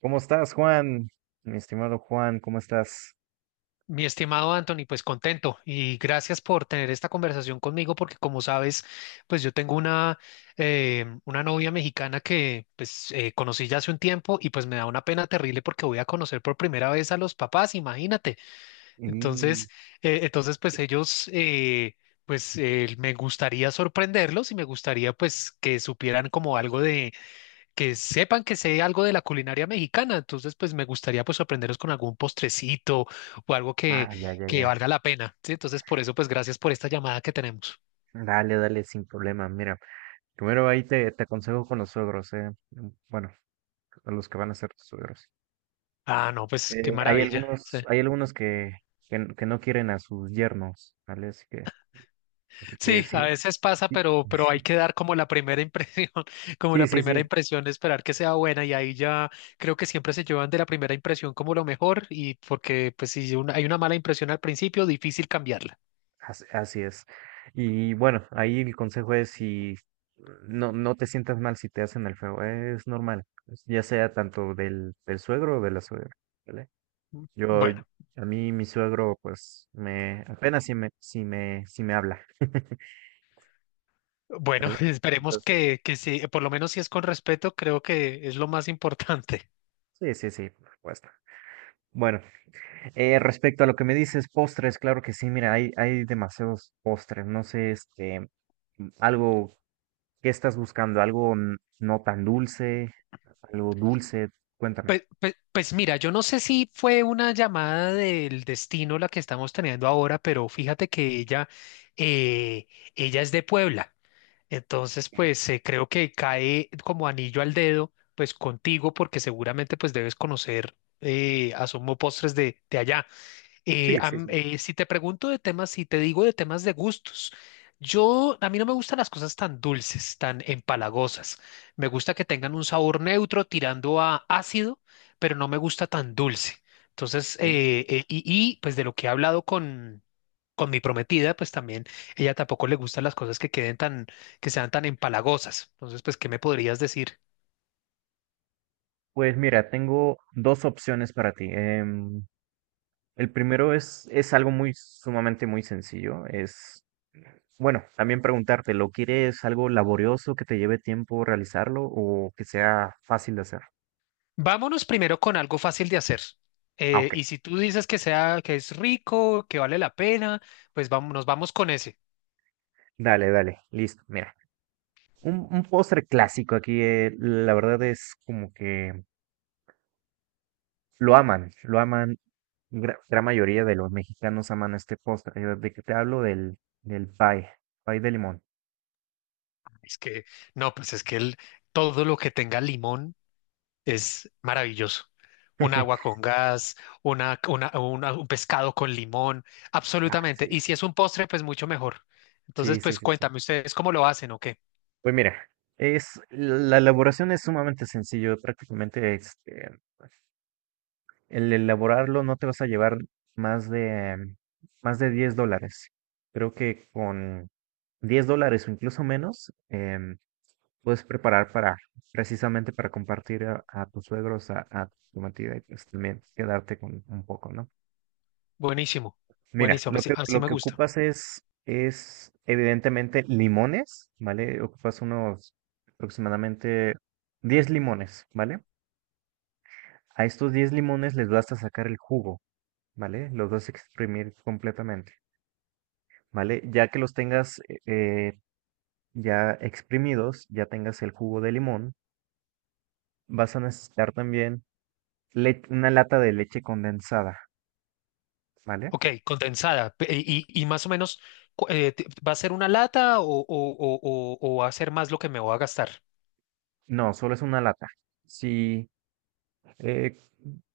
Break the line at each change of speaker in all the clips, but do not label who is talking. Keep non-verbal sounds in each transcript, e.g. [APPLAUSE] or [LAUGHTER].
¿Cómo estás, Juan? Mi estimado Juan, ¿cómo estás?
Mi estimado Anthony, pues contento y gracias por tener esta conversación conmigo porque como sabes, pues yo tengo una novia mexicana que pues conocí ya hace un tiempo y pues me da una pena terrible porque voy a conocer por primera vez a los papás, imagínate.
Y...
Entonces, entonces pues ellos, pues me gustaría sorprenderlos y me gustaría pues que supieran como algo de que sepan que sé algo de la culinaria mexicana, entonces pues me gustaría pues sorprenderos con algún postrecito o algo
Ah, ya, ya,
que
ya.
valga la pena, ¿sí? Entonces por eso pues gracias por esta llamada que tenemos.
Dale, dale, sin problema. Mira, primero ahí te aconsejo con los suegros, ¿eh? Bueno, a los que van a ser tus suegros.
Ah, no, pues qué
Hay
maravilla. Sí,
algunos, hay algunos que no quieren a sus yernos, ¿vale? Así que
sí,
sí,
a veces pasa,
sí,
pero hay
[LAUGHS]
que dar como la primera impresión, [LAUGHS] como
sí,
la
sí,
primera
sí.
impresión, esperar que sea buena y ahí ya creo que siempre se llevan de la primera impresión como lo mejor y porque pues si una- hay una mala impresión al principio, difícil cambiarla.
Así es. Y bueno, ahí el consejo es si no, no te sientas mal si te hacen el feo, es normal, ya sea tanto del, del suegro o de la suegra, ¿vale? Yo,
Bueno.
a mí mi suegro, pues, me, apenas si me, si me, si me habla. [LAUGHS]
Bueno,
¿Vale?
[LAUGHS] esperemos
Entonces,
que sí, por lo menos si es con respeto, creo que es lo más importante. [LAUGHS]
sí, sí, sí, por supuesto. Bueno, respecto a lo que me dices, postres, claro que sí, mira, hay demasiados postres, no sé, algo, ¿qué estás buscando? ¿Algo no tan dulce? Algo dulce, cuéntame.
Pues, pues, pues mira, yo no sé si fue una llamada del destino la que estamos teniendo ahora, pero fíjate que ella, eh, ella es de Puebla. Entonces, pues creo que cae como anillo al dedo, pues contigo, porque seguramente pues debes conocer Asomo Postres de allá.
Sí, sí, sí.
Si te pregunto de temas, si te digo de temas de gustos, yo, a mí no me gustan las cosas tan dulces, tan empalagosas. Me gusta que tengan un sabor neutro tirando a ácido, pero no me gusta tan dulce. Entonces,
Sí.
y, pues de lo que he hablado con mi prometida, pues también ella tampoco le gustan las cosas que queden tan, que sean tan empalagosas. Entonces, pues, ¿qué me podrías decir?
Pues mira, tengo dos opciones para ti. El primero es algo muy sumamente muy sencillo. Es, bueno, también preguntarte, ¿lo quieres algo laborioso que te lleve tiempo realizarlo o que sea fácil de hacer?
Vámonos primero con algo fácil de hacer.
Ah, ok.
Y si tú dices que sea, que es rico, que vale la pena, pues vamos, nos vamos con ese.
Dale, dale, listo. Mira, un postre clásico aquí, la verdad es como que lo aman, lo aman. Gran mayoría de los mexicanos aman este postre. ¿De que te hablo? Del, del pie, pie de limón.
Es que, no, pues es que todo lo que tenga limón es maravilloso. Un agua
[LAUGHS]
con gas, una, un pescado con limón,
Ah,
absolutamente.
sí,
Y si
sí, sí.
es un postre, pues mucho mejor. Entonces,
Sí, sí,
pues
sí, sí.
cuéntame ustedes cómo lo hacen o qué.
Pues mira, es, la elaboración es sumamente sencillo. Prácticamente el elaborarlo no te vas a llevar más de, más de $10. Creo que con $10 o incluso menos, puedes preparar para, precisamente para compartir a tus suegros, a tu matida y pues también quedarte con un poco, ¿no?
Buenísimo,
Mira,
buenísimo, así así
lo
me
que
gusta.
ocupas es evidentemente limones, ¿vale? Ocupas unos aproximadamente 10 limones, ¿vale? A estos 10 limones les vas a sacar el jugo, ¿vale? Los vas a exprimir completamente, ¿vale? Ya que los tengas ya exprimidos, ya tengas el jugo de limón, vas a necesitar también una lata de leche condensada, ¿vale?
Ok, condensada. Y más o menos, ¿va a ser una lata o, o va a ser más lo que me voy a gastar?
No, solo es una lata. Sí, eh,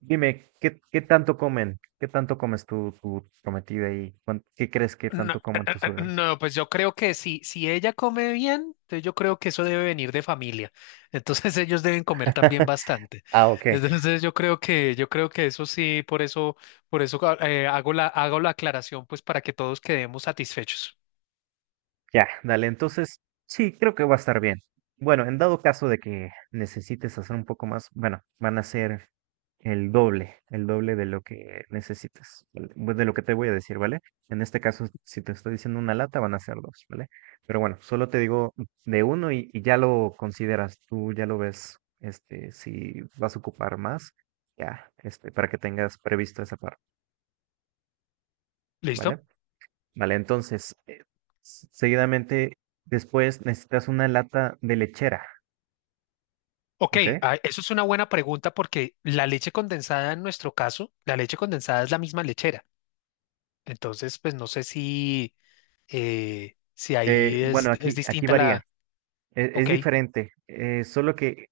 dime, ¿qué, qué tanto comen? ¿Qué tanto comes tu, tu prometida y qué crees que
No,
tanto comen tus suegros?
no, pues yo creo que si, si ella come bien, entonces yo creo que eso debe venir de familia. Entonces [LAUGHS] ellos deben comer también
[LAUGHS]
bastante.
Ah, ok.
Entonces yo creo que eso sí, por eso hago la aclaración, pues para que todos quedemos satisfechos.
Ya, dale, entonces sí, creo que va a estar bien. Bueno, en dado caso de que necesites hacer un poco más, bueno, van a ser el doble de lo que necesitas, ¿vale? De lo que te voy a decir, ¿vale? En este caso, si te estoy diciendo una lata, van a ser dos, ¿vale? Pero bueno, solo te digo de uno y ya lo consideras, tú ya lo ves, este, si vas a ocupar más, ya, este, para que tengas previsto esa parte,
¿Listo?
¿vale? Vale, entonces, seguidamente, después necesitas una lata de lechera,
Ok,
¿ok?
ah, eso es una buena pregunta porque la leche condensada en nuestro caso, la leche condensada es la misma lechera. Entonces, pues no sé si, si ahí
Bueno,
es
aquí, aquí
distinta
varía,
la...
es
Ok.
diferente, solo que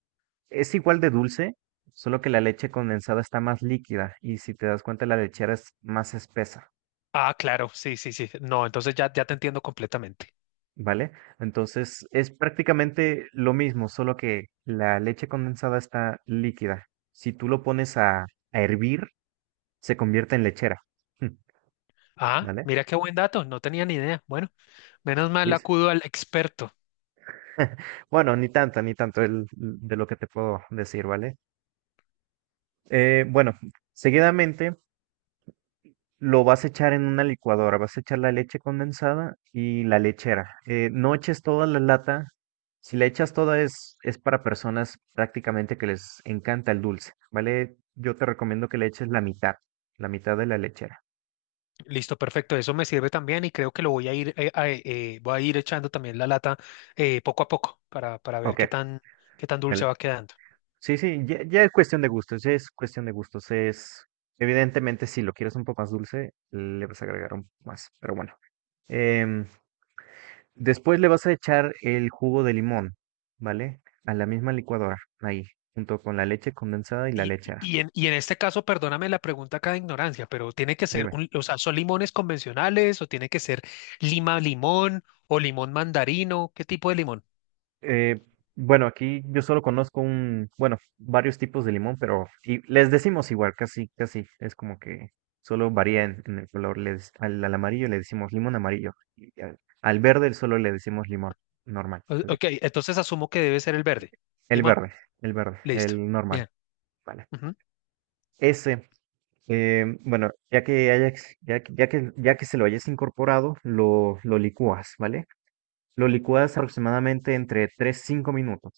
es igual de dulce, solo que la leche condensada está más líquida y si te das cuenta la lechera es más espesa,
Ah, claro, sí, sí, sí. No, entonces ya, ya te entiendo completamente.
¿vale? Entonces, es prácticamente lo mismo, solo que la leche condensada está líquida. Si tú lo pones a hervir, se convierte en lechera. [LAUGHS]
Ah,
¿Vale?
mira qué buen dato, no tenía ni idea. Bueno, menos mal acudo al experto.
[LAUGHS] Bueno, ni tanto, ni tanto de lo que te puedo decir, ¿vale? Bueno, seguidamente lo vas a echar en una licuadora, vas a echar la leche condensada y la lechera. No eches toda la lata, si la echas toda es para personas prácticamente que les encanta el dulce, ¿vale? Yo te recomiendo que le eches la mitad de la lechera.
Listo, perfecto, eso me sirve también y creo que lo voy a ir, voy a ir echando también la lata poco a poco para ver
Ok,
qué tan dulce
dale.
va quedando.
Sí, sí, ya, ya es cuestión de gustos, ya es cuestión de gustos, es. Evidentemente, si lo quieres un poco más dulce, le vas a agregar un poco más, pero bueno. Em, Después le vas a echar el jugo de limón, ¿vale? A la misma licuadora, ahí, junto con la leche condensada y la lechera.
Y en este caso, perdóname la pregunta acá de ignorancia, pero tiene que ser
Dime.
un, o sea, ¿son limones convencionales o tiene que ser lima limón o limón mandarino? ¿Qué tipo de limón?
Eh, bueno, aquí yo solo conozco un, bueno, varios tipos de limón, pero y les decimos igual, casi, casi. Es como que solo varía en el color. Les, al, al amarillo le decimos limón amarillo. Y al, al verde solo le decimos limón normal, ¿vale?
Ok, entonces asumo que debe ser el verde.
El
Limón,
verde, el verde,
listo.
el normal,
Bien.
¿vale?
Ujú.
Ese bueno, ya que hayas, ya, que, ya que ya que se lo hayas incorporado, lo licúas, ¿vale? Lo licúas aproximadamente entre 3 a 5 minutos,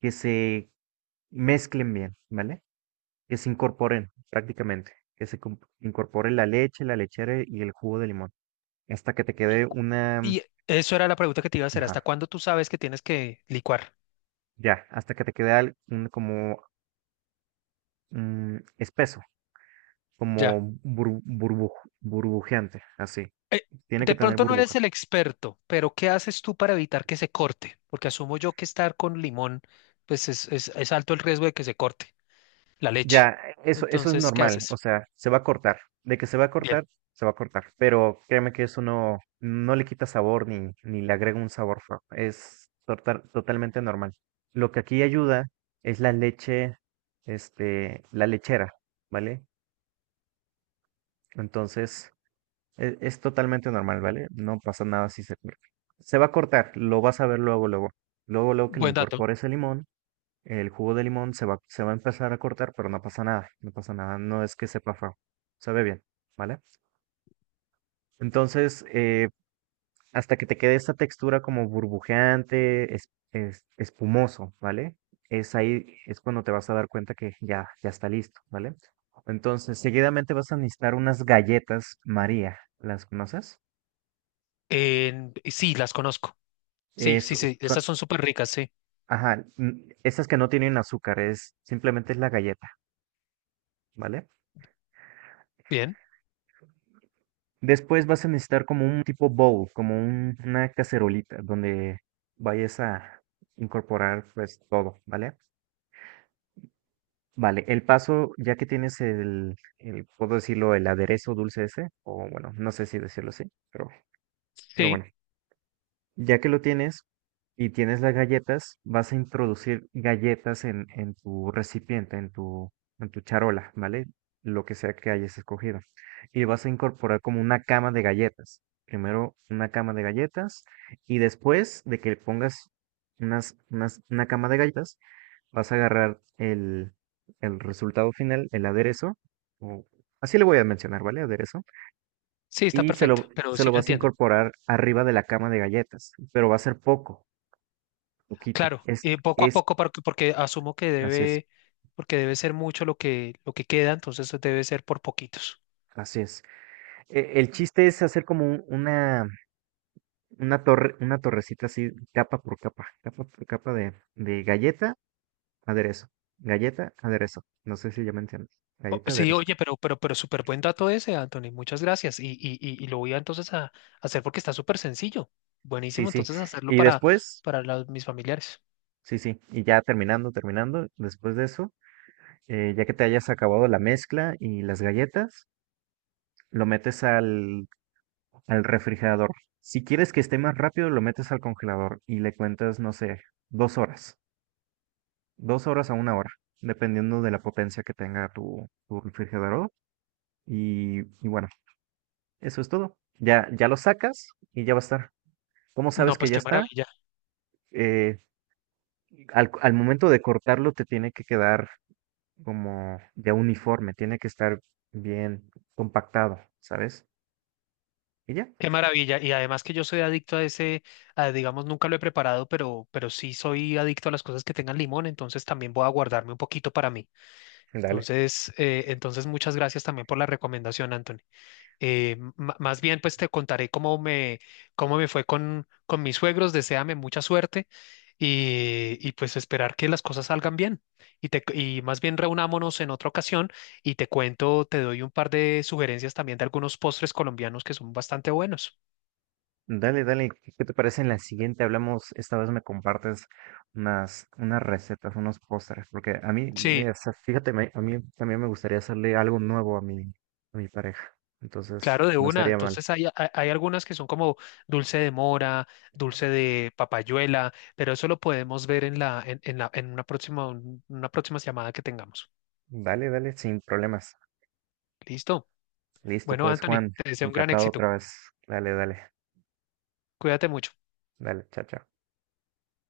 que se mezclen bien, ¿vale? Que se incorporen prácticamente, que se incorpore la leche, la lechera y el jugo de limón, hasta que te
Y,
quede
cu-
una,
y eso era la pregunta que te iba a hacer. ¿Hasta
ajá,
cuándo tú sabes que tienes que licuar?
ya, hasta que te quede como espeso, como
Ya.
burbujeante, así.
Eh,
Tiene que
de
tener
pronto no eres
burbujas.
el experto, pero ¿qué haces tú para evitar que se corte? Porque asumo yo que estar con limón, pues es alto el riesgo de que se corte. La leche.
Ya, eso es
Entonces, ¿qué
normal, o
haces?
sea, se va a cortar. De que se va a
Bien,
cortar, se va a cortar. Pero créeme que eso no, no le quita sabor ni, ni le agrega un sabor feo. Es totalmente normal. Lo que aquí ayuda es la leche, este, la lechera, ¿vale? Entonces, es totalmente normal, ¿vale? No pasa nada si se corta. Se va a cortar, lo vas a ver luego, luego. Luego, luego que le
buen dato.
incorpores el limón. El jugo de limón se va a empezar a cortar, pero no pasa nada, no pasa nada, no es que sepa feo, sabe bien, ¿vale? Entonces, hasta que te quede esta textura como burbujeante, es, espumoso, ¿vale? Es ahí, es cuando te vas a dar cuenta que ya, ya está listo, ¿vale? Entonces, seguidamente vas a necesitar unas galletas María, ¿las conoces?
Sí, las conozco. Sí,
Es-
sí, sí,
son-
estas son súper ricas, sí.
ajá, mm, esas que no tienen azúcar, es simplemente es la galleta, ¿vale?
Bien,
Después vas a necesitar como un tipo bowl, como una cacerolita donde vayas a incorporar pues todo, ¿vale? Vale, el paso, ya que tienes el, puedo decirlo, el aderezo dulce ese, o bueno, no sé si decirlo así, pero, pero bueno.
sí,
Ya que lo tienes y tienes las galletas, vas a introducir galletas en tu recipiente, en tu charola, ¿vale? Lo que sea que hayas escogido. Y vas a incorporar como una cama de galletas. Primero una cama de galletas y después de que pongas una cama de galletas, vas a agarrar el resultado final, el aderezo. o- Así le voy a mencionar, ¿vale? Aderezo
sí, está
y
perfecto, pero
se
sí
lo
lo
vas a
entiendo.
incorporar arriba de la cama de galletas, pero va a ser poco, poquito.
Claro, poco a
Es,
poco, porque, porque asumo que
así es,
debe, porque debe ser mucho lo que queda, entonces debe ser por poquitos.
así es. El chiste es hacer como una torre, una torrecita así, capa por capa de galleta, aderezo, galleta, aderezo. No sé si ya me entiendes. Galleta,
Sí,
aderezo.
oye, pero súper buen dato ese, Anthony, muchas gracias. Y lo voy a entonces a, hacer porque está súper sencillo.
Sí,
Buenísimo,
sí.
entonces hacerlo
Y
para,
después,
mis familiares.
sí, sí. Y ya terminando, terminando, después de eso, ya que te hayas acabado la mezcla y las galletas, lo metes al al refrigerador. Si quieres que esté más rápido, lo metes al congelador y le cuentas, no sé, 2 horas, 2 horas a 1 hora, dependiendo de la potencia que tenga tu, tu refrigerador. Y bueno, eso es todo. Ya, ya lo sacas y ya va a estar. ¿Cómo
No,
sabes que
pues
ya
qué
está?
maravilla.
Eh, Al, al momento de cortarlo te tiene que quedar como ya uniforme, tiene que estar bien compactado, ¿sabes? Y ya.
Qué maravilla. Y además que yo soy adicto a ese, a, digamos, nunca lo he preparado, pero sí soy adicto a las cosas que tengan limón, entonces también voy a guardarme un poquito para mí.
Dale.
Entonces, entonces muchas gracias también por la recomendación, Anthony. Más bien, pues te contaré cómo me fue con mis suegros. Deséame mucha suerte y pues esperar que las cosas salgan bien. Y más bien reunámonos en otra ocasión y te cuento, te doy un par de sugerencias también de algunos postres colombianos que son bastante buenos.
Dale, dale, ¿qué qué te parece en la siguiente? Hablamos, esta vez me compartes unas, unas recetas, unos pósteres, porque a mí,
Sí,
o sea, fíjate, a mí también me gustaría hacerle algo nuevo a mi pareja, entonces
claro, de
no
una.
estaría mal.
Entonces hay algunas que son como dulce de mora, dulce de papayuela, pero eso lo podemos ver en la, en una próxima, una próxima llamada que tengamos.
Dale, dale, sin problemas.
¿Listo?
Listo,
Bueno,
pues
Anthony,
Juan,
te deseo un gran
encantado
éxito.
otra vez. Dale, dale,
Cuídate mucho.
dale, chao, chao.